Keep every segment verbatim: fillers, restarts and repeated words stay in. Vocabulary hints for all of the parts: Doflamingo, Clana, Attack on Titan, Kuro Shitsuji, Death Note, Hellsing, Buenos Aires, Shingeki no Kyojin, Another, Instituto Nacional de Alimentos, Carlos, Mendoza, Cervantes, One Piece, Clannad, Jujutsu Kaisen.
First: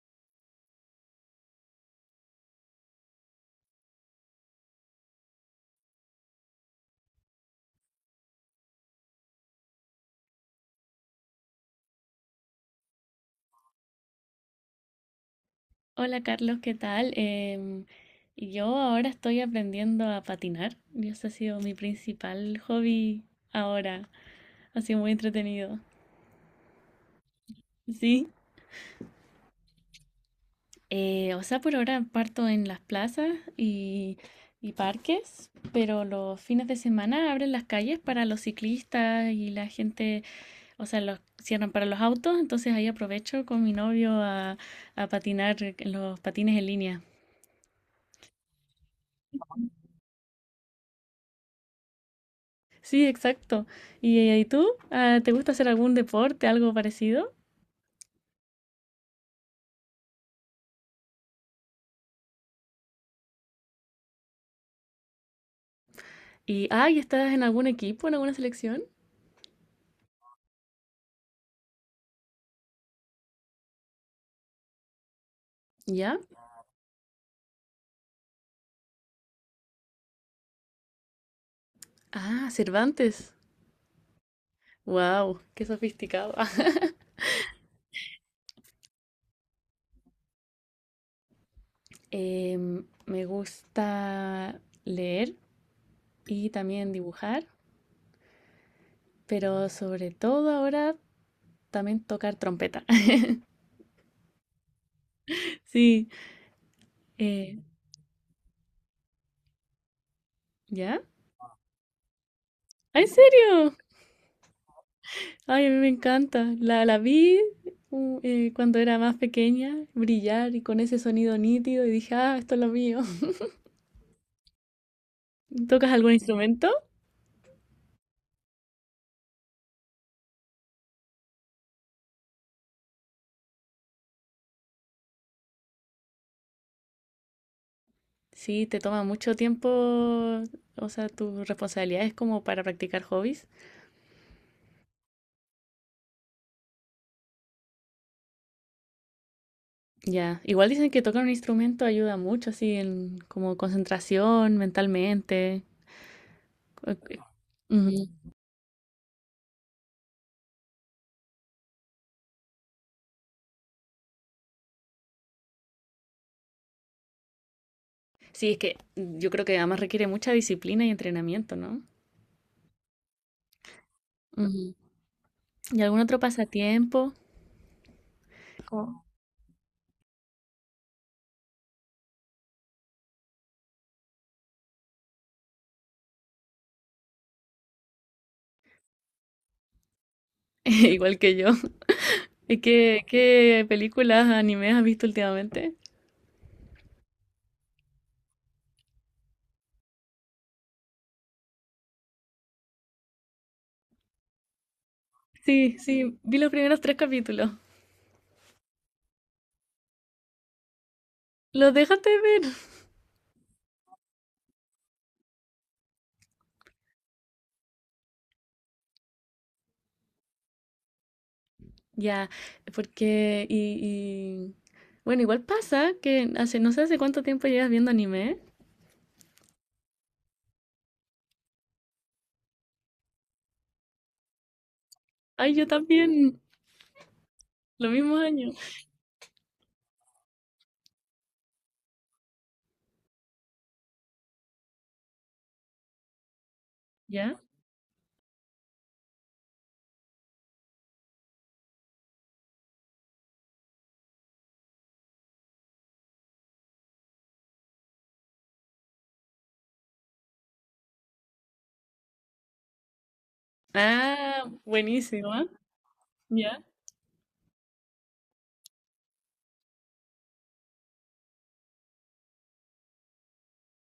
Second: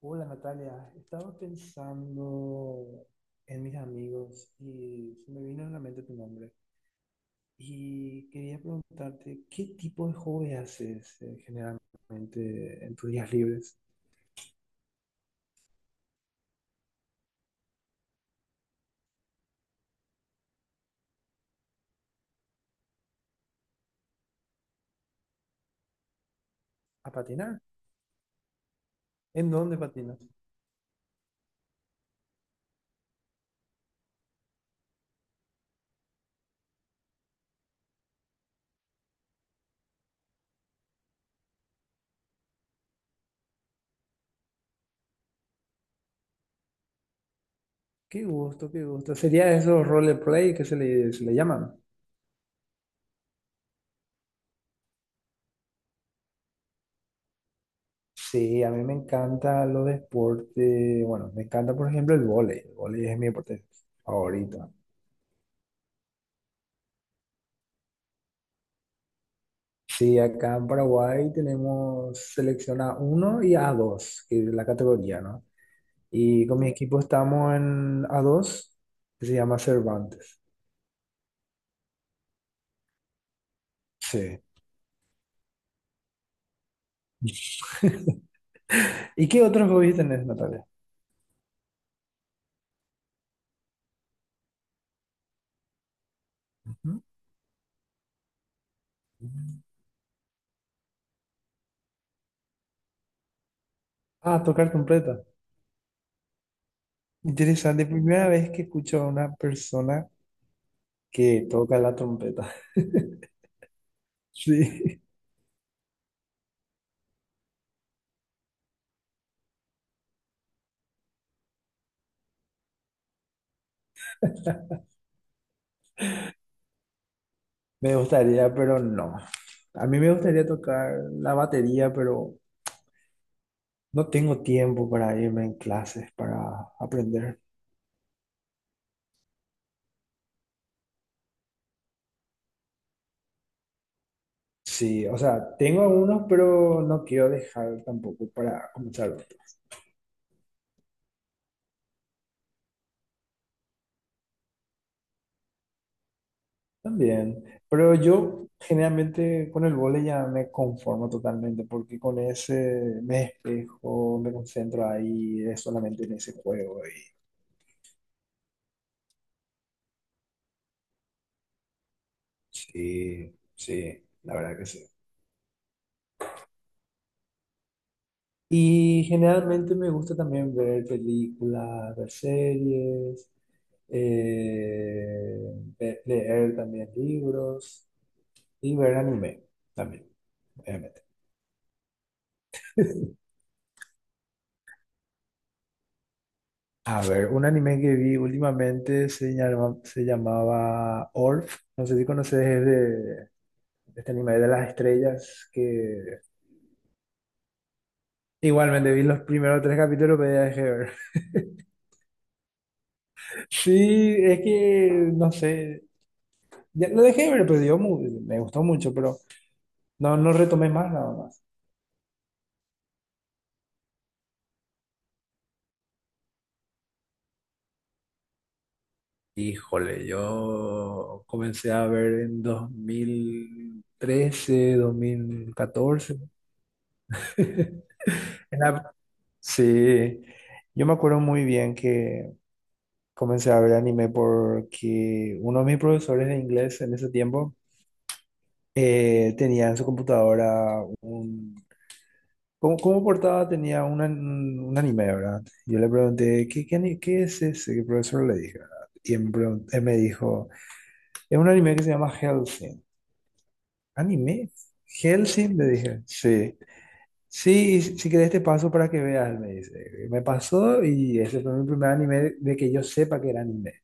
Hola Natalia, estaba pensando en mis amigos y se me vino a la mente tu nombre. Y quería preguntarte, ¿qué tipo de hobby haces eh, generalmente en tus días libres? Hola Carlos, ¿qué tal? Em, yo ahora estoy aprendiendo a patinar. Y ese ha sido mi principal hobby ahora. Ha sido muy entretenido. ¿A patinar? Sí. ¿En dónde patinas? Eh, o sea, por ahora parto en las plazas y, y parques, pero los fines de semana abren las calles para los ciclistas y la gente, o sea, los cierran para los autos, entonces ahí aprovecho con mi novio a, a patinar en los patines en línea. Qué gusto, qué gusto. ¿Sería esos roleplay que se le, se le llaman? Sí, exacto. ¿Y, eh, ¿y tú? Ah, ¿te gusta hacer algún deporte, algo parecido? Sí, a mí me encanta los deportes. Bueno, me encanta, por ejemplo, el vóley. El vóley es mi deporte favorito. Y, ay, ¿estás en algún equipo, en alguna selección? Sí, acá en Paraguay tenemos selección A uno y a dos que es la categoría, ¿no? ¿Ya? Y con mi equipo estamos en a dos que se llama Cervantes. Ah, Cervantes. Sí. Wow, qué sofisticado. ¿Y qué otros hobbies tenés, Natalia? Em, me gusta leer y también Ujú. dibujar, pero sobre todo ahora también tocar trompeta. Ah, tocar trompeta. Sí. eh, Interesante, primera vez que escucho a una persona ¿ya? que toca la trompeta. ¿Ah, ¿En serio? Sí, Ay, a mí me encanta. La, la vi uh, eh, cuando era más pequeña, brillar y con ese sonido nítido y dije, ah, esto es lo mío. ¿Tocas algún instrumento? me gustaría, pero no. A mí me gustaría tocar la batería, pero no tengo tiempo para irme en clases, para aprender. Sí, te toma mucho tiempo, o sea, tus responsabilidades como para practicar hobbies. Sí, o sea, tengo algunos, pero no quiero dejar tampoco para comenzar otro. Ya, igual dicen que tocar un instrumento ayuda mucho, así, en como concentración mentalmente. Co- co- También, pero Ujú. yo generalmente con el vóley ya me conformo totalmente, porque con ese me despejo, me concentro ahí, es solamente en ese juego. Y Sí, es que yo creo que además requiere mucha disciplina y entrenamiento, ¿no? sí, sí, la verdad que Ujú. sí. ¿Y algún otro pasatiempo? Como- Y generalmente me gusta también ver películas, ver series. eh, le- leer también libros y ver anime también, obviamente. Igual que yo. ¿Y qué, qué películas, animes has visto últimamente? A ver, un anime que vi últimamente se llama- se llamaba Orf. No sé si conoces, es de este anime de las estrellas Sí, que sí, vi los primeros tres capítulos. igualmente vi los primeros tres capítulos, pero ya dejé de ver. ¿Los dejaste de ver? Sí, es que no sé. Ya lo dejé de ver, pero dio mu- me gustó mucho, pero no, no retomé más nada. Ya, porque... Y, y- Bueno, igual pasa que hace, no sé hace cuánto tiempo llevas viendo anime. Híjole, yo comencé a ver en dos mil trece, Ay, yo dos mil catorce. también, los mismos años. En la- Sí, yo me acuerdo muy bien que comencé a ver anime porque uno de mis profesores de inglés en ese ¿Ya? tiempo eh, tenía en su computadora un... Como, como portada tenía un, an- un anime, ¿verdad? Yo le pregunté, ¿qué, qué, ani- qué es ese? Que el profesor, le dije, ¿verdad? Y él me, pregun- él me dijo, es un anime que se llama Hellsing. Ah, ¿Anime? buenísimo, ¿ah? ¿Hellsing? Le dije. Sí. ¿Ya? Sí, si querés te paso para que veas, me dice. Me pasó y ese fue mi primer anime de que yo sepa que era anime,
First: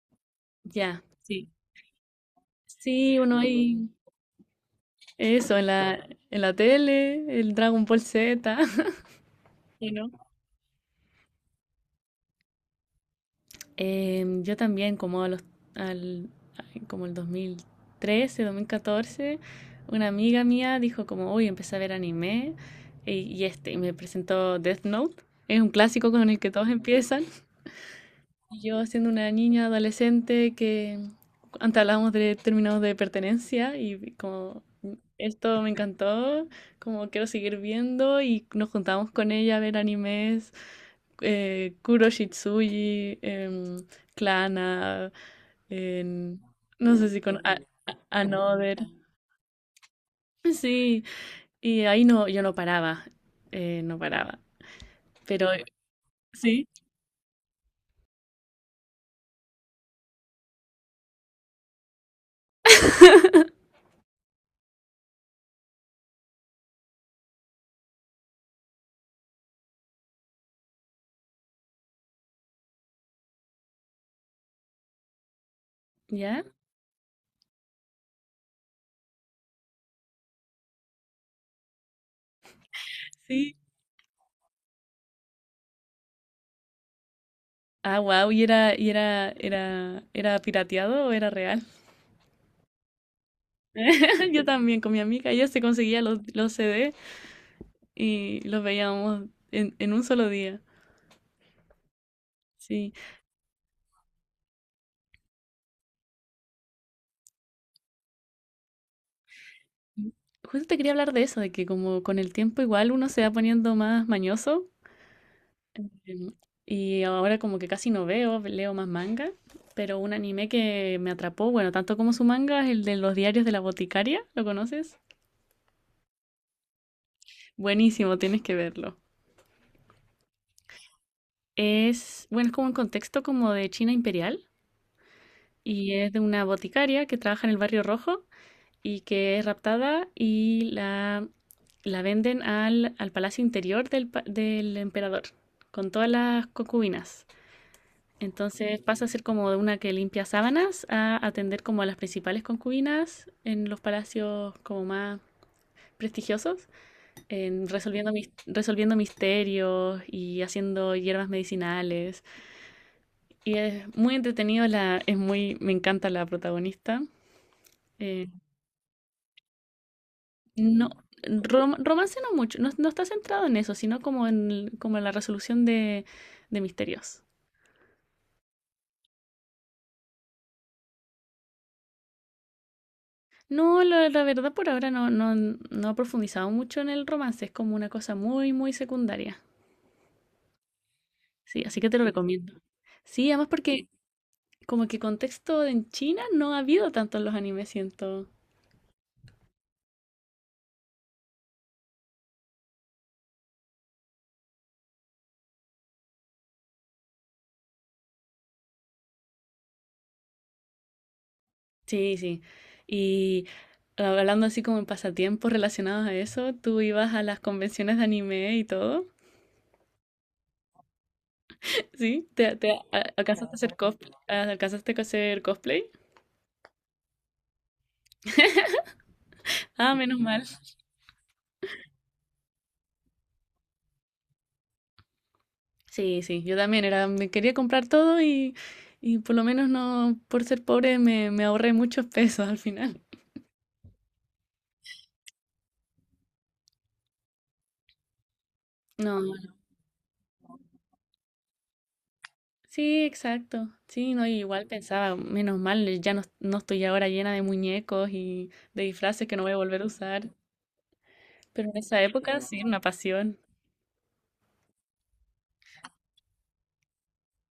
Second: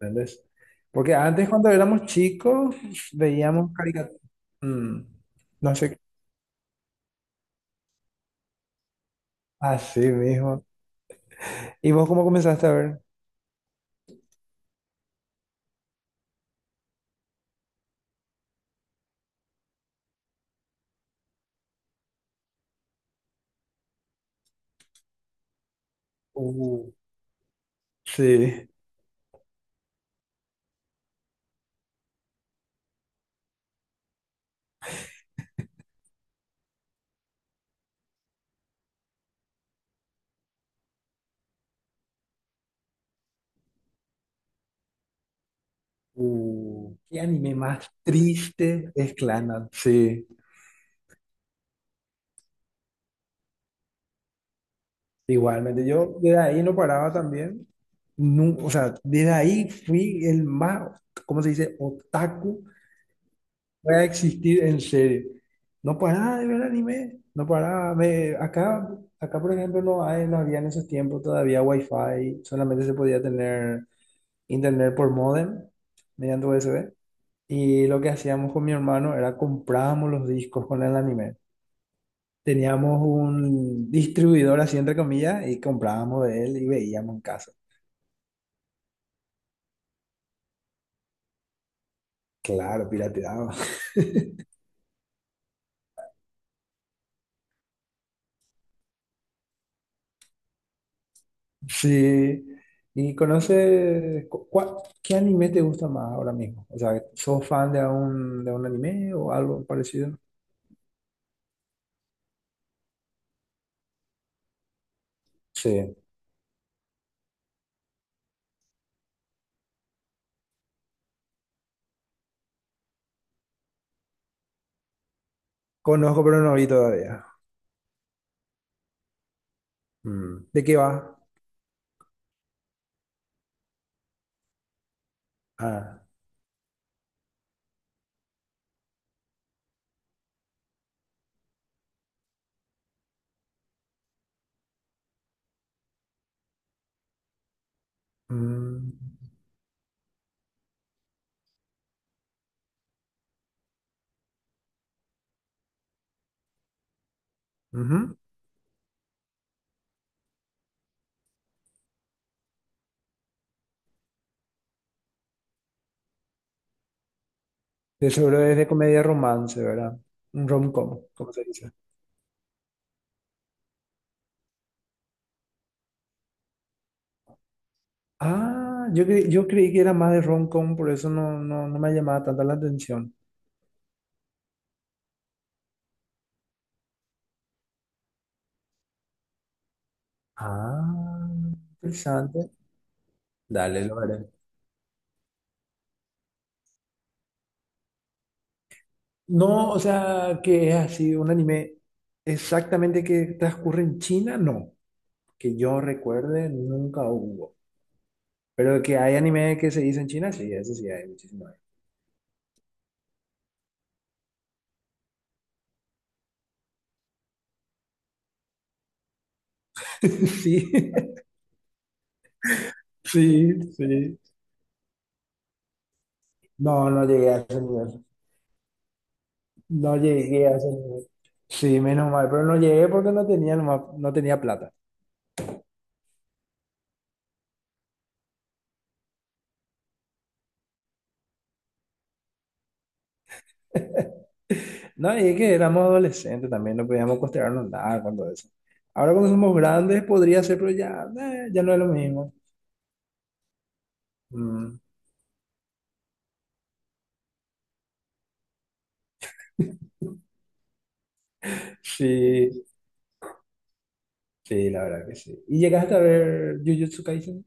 ¿entendés? Ya, Porque antes sí. cuando éramos chicos Sí, uno veíamos ahí... caricaturas. Eso, en No la, sé, en la tele, el Dragon Ball Z. ¿Y así no? mismo. ¿Y vos cómo comenzaste a ver? Em, yo también, como a los, al, ay, como el dos mil trece, dos mil catorce una amiga mía dijo como, uy, empecé a ver anime y, y este, y me presentó Death Note. Es un clásico con el que todos Uh, empiezan. sí. Yo siendo una niña adolescente que antes hablábamos de términos de pertenencia y como esto me encantó, como quiero seguir viendo y nos juntábamos con ella a ver animes, eh, Kuro Shitsuji, em, Clana, en- Uh, no sé si ¿qué con anime a- más a- Another. triste? Es Clannad. Sí. Sí, y ahí no, yo no paraba, eh, no paraba, pero Igualmente, yo desde ahí sí, no paraba también. Nu- o sea, desde ahí fui el más, ¿cómo se dice? Otaku que va a existir en serio. No paraba de ver anime, no paraba. Me, acá, acá, por ejemplo, no hay, no había en esos tiempos todavía wifi, solamente se podía tener internet por modem, ¿ya? mediante U S B. Y lo que hacíamos con mi hermano era comprábamos los discos con el anime. Teníamos Sí. un distribuidor, así entre comillas, y comprábamos de él y veíamos en casa. Ah, wow, ¿y era, y era, era, ¿era pirateado o era real? Claro, pirateado. Yo también con mi amiga, ella se conseguía los, los C D y los veíamos en, en un solo día. Sí. Sí. ¿Y conoces cu- cuál- qué anime te gusta más ahora mismo? O sea, ¿sos fan de un, de un anime o algo parecido? Justo te quería hablar de eso, de que como con el tiempo igual uno se va poniendo más mañoso. Sí. em, Y ahora como que casi no veo, leo más manga. Pero un anime que me atrapó, bueno, tanto como su manga, es el de los diarios de la boticaria, ¿lo conoces? Conozco, pero no vi todavía. Buenísimo, tienes que verlo. Mm. ¿De qué va? Es, bueno, es como un contexto como de China imperial. Y Ah. es de una boticaria que trabaja en el Barrio Rojo y que es raptada y la, la venden al, al palacio interior del, pa- del emperador con todas las concubinas. Entonces Mm, pasa a ser como de una que limpia sábanas a atender como a las principales concubinas en los palacios como más prestigiosos, en resolviendo, ujú. mis- resolviendo misterios y haciendo hierbas medicinales. Y es muy entretenido, la, es muy, me encanta la protagonista. De Eh, seguro es de comedia romance, ¿verdad? Un No, rom-com, como se dice. rom- romance no mucho, no, no está centrado en eso, sino como en, el- como en la resolución de, de misterios. Ah, yo, cre- yo creí que era más de rom-com, por eso no, no, no me llamaba tanta la atención. No, la, la verdad por ahora no, no, no he profundizado mucho en el romance, es como una cosa muy, muy secundaria. Ah, Sí, así que te lo recomiendo. interesante. Sí, además porque Dale, lo veré. como que contexto en China no ha habido tanto en los animes, siento. No, o sea, que es así, un anime exactamente que transcurre en China, no. Que yo recuerde, nunca hubo. Pero que hay anime que se dice en China, sí, eso sí hay muchísimo. Sí, sí. Y ah, hablando así como en pasatiempos relacionados a eso, tú ibas a las convenciones de anime y todo. Sí, ¿Sí? ¿Te, te a- ¿alcanzaste a sí, hacer cosplay? sí. ¿Alcanzaste a hacer cosplay? No, no llegué a ese nivel. Ah, No menos mal. llegué a ese nivel. Sí, menos mal, pero no llegué porque no tenía, nomás- no tenía plata. Sí, sí, yo también era, me quería comprar todo y, y por lo menos no, por ser pobre me, me ahorré muchos pesos al final. No, y es que éramos adolescentes también, no podíamos costearnos nada con todo eso. Ahora No, cuando somos grandes podría ser, pero ya, eh, ya no es lo mismo. sí, exacto. Sí, no, y igual Mm, pensaba, menos mal, ya no, no estoy ahora llena de muñecos y de disfraces que no voy a volver a usar. Pero en esa época sí, sí, una pasión. sí, la verdad que sí. ¿Y llegaste a ver Jujutsu Kaisen?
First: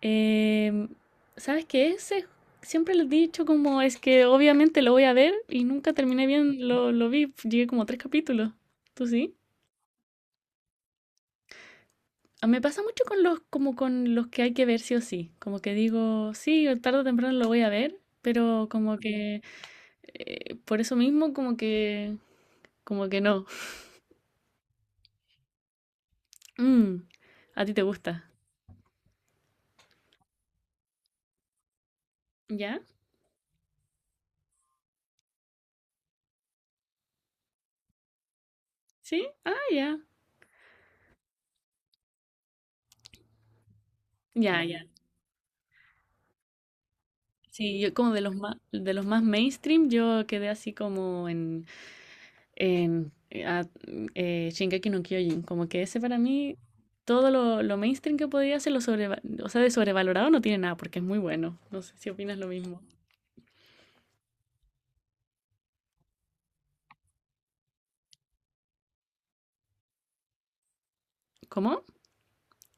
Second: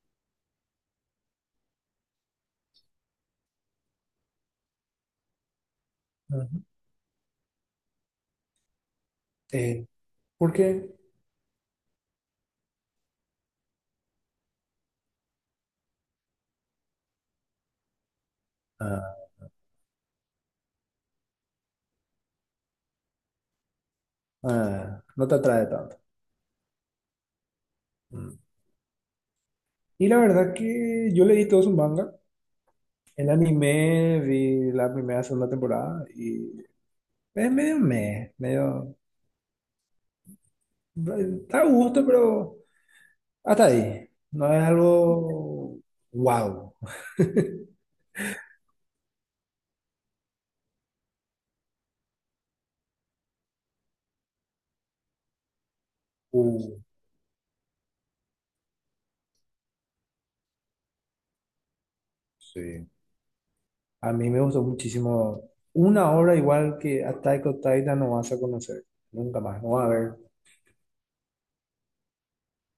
Em, ¿sabes qué? Ese siempre les he dicho como es que obviamente lo voy a ver y nunca terminé Ujú. bien, lo, lo vi, llegué como tres capítulos. ¿Tú sí? Eh, ¿por qué? Ah, me pasa mucho con los, como con los que hay que ver sí o sí. Como que digo, sí, o tarde o temprano lo voy a ver, pero como Ah, que eh, por eso mismo como que, como que no. ah, no te atrae tanto. Mm, ¿a ti te gusta? Mm. Y la verdad que yo leí todo su manga. ¿Ya? El anime, vi la primera, segunda temporada y es medio meh, medio... ¿Sí? Ah, ya. eh, Está a gusto, pero... Hasta ahí. No Ya, es ya. algo wow. Sí, yo como de los más, de los más mainstream, yo quedé así como en en eh, a- eh, Shingeki no Kyojin. Como que ese para mí, Uh, todo lo, lo mainstream que podía hacer, lo sobreva- o sea, de sobrevalorado no tiene nada porque es muy bueno. No sé si opinas lo mismo. sí. A mí me gustó muchísimo. Una obra igual que Attack on Titan no vas a conocer. Nunca más. No va a haber. ¿Cómo?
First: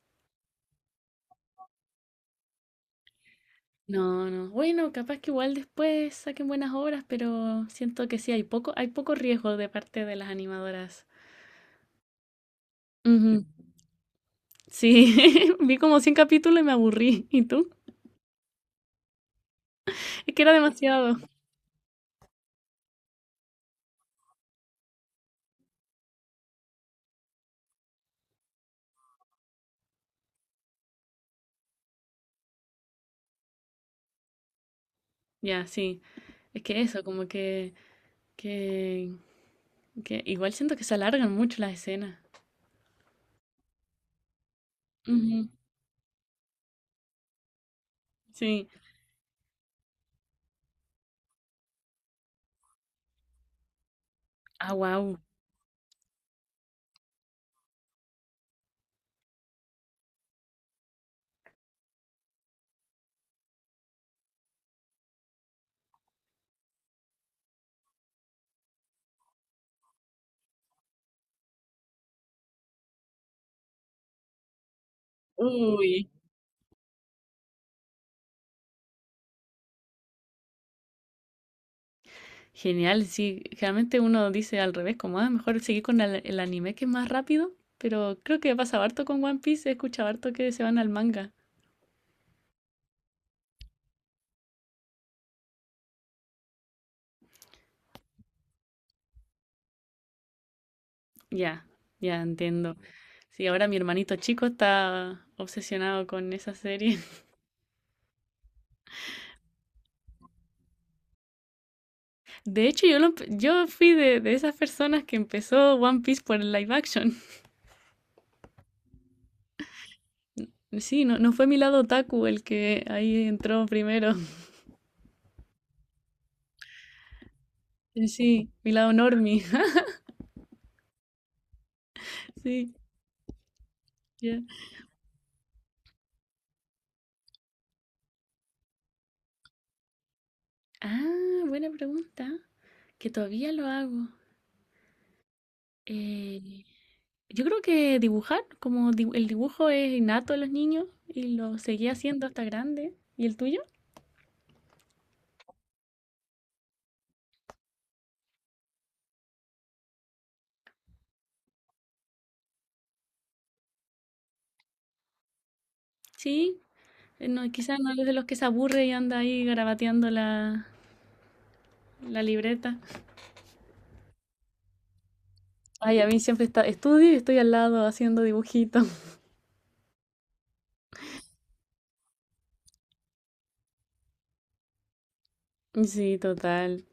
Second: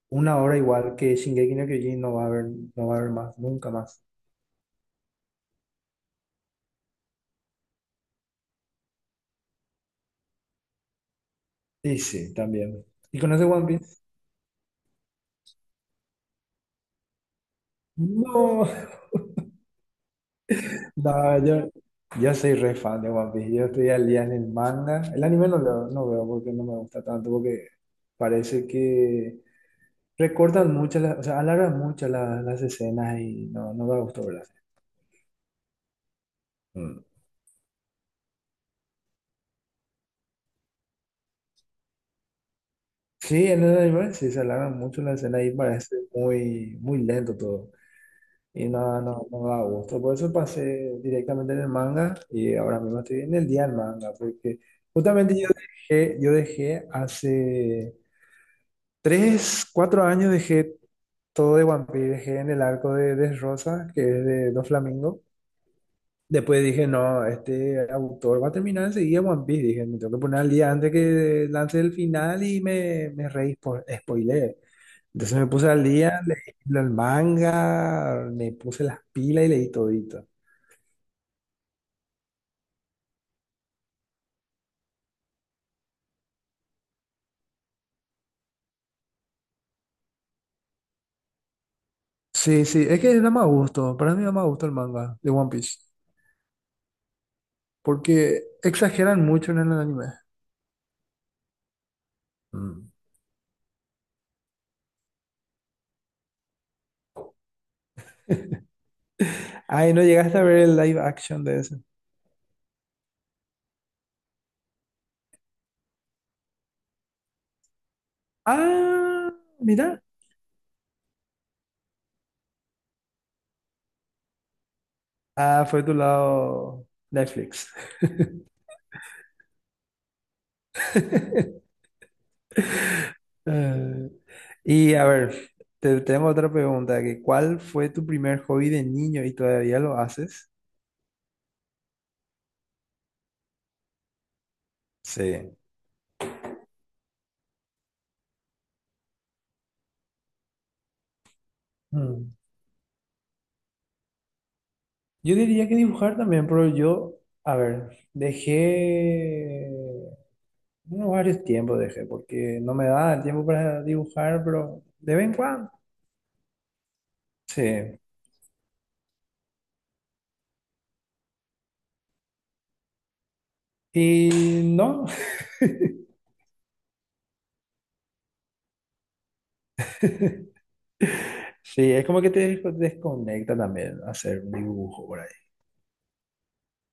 Una obra igual que Shingeki no Kyojin no va a haber. No va a haber más. Nunca más. No, no. Bueno, capaz que igual después saquen buenas obras, pero siento que sí, hay poco, hay poco riesgo de parte de las animadoras. Y sí, también. ¿Y Ujú. conoces One Piece? Sí, vi como cien capítulos y me aburrí. ¿Y tú? No. Es que era demasiado. No, yo, yo soy re fan de One Piece. Yo estoy al día en el manga. El anime no lo no veo porque no me gusta tanto. Porque parece que recortan mucho, la- o sea, alargan mucho la- las escenas y no, no me gustó, ¿verdad? Ya, sí. Es que Mm. eso, como que, que, que igual siento que se alargan mucho las escenas. Sí, en el anime sí se alargan mucho las escenas Ujú, y parece muy, muy lento todo. sí. Y no, no, no da gusto. Por eso pasé directamente en el manga y ahora mismo estoy en el día del manga, porque Ah, wow. justamente yo dejé, yo dejé hace tres, cuatro años dejé todo de One Piece, dejé en el arco de Rosa que es de Doflamingo. Después dije, no, este autor va a terminar enseguida One Piece. Dije, me tengo que poner al día antes que lance el final y me, me re spo- spoileé. Entonces me puse al Uy, día, leí el manga, me puse las pilas y leí todito. genial. Sí, generalmente uno dice al revés, como, ah, mejor seguir con el, el anime que es más rápido, pero creo que pasa harto con One Piece, he escuchado harto que se van al manga. Sí, sí, es que da más gusto. Para mí da más gusto el manga de One Piece. Porque exageran mucho en el anime. Ya, ya entiendo. Mm. Sí, ahora mi hermanito chico está obsesionado con esa serie. Ay, ¿no llegaste a ver el live action de ese? De hecho, yo, lo empe- yo fui de, de esas personas que empezó One Piece por el live action. Ah, mira. Sí, no, no fue mi lado otaku el que ahí entró primero. Ah, fue tu lado Netflix. Sí, mi lado normie. Sí. Eh, ya y a ver, te, tengo otra pregunta, que ¿cuál fue tu primer hobby de niño y todavía lo haces? Ah, buena pregunta, que todavía lo hago. Sí. Eh, yo creo que dibujar, como di- el dibujo es innato a los niños y lo seguí haciendo Mm, hasta grande. ¿Y el tuyo? yo diría que dibujar también, pero yo, a ver, dejé, bueno, varios tiempos dejé, porque no me daba el tiempo para dibujar, pero de vez en cuando, Sí, eh, no, quizás no es sí. de los que se aburre y anda ahí garabateando la, la libreta. Y no, Ay, a mí siempre está, estudio y estoy al lado haciendo dibujitos. sí, es como que te des- desconecta también hacer un dibujo por ahí. Sí, total.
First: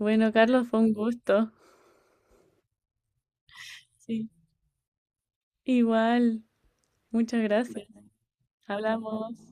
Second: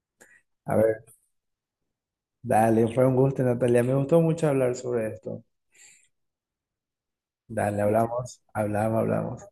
Bueno, Carlos, A fue un ver, gusto. dale, fue un gusto, Natalia, me gustó Sí. mucho hablar sobre esto. Igual, muchas Dale, gracias. hablamos, hablamos, Hablamos. hablamos.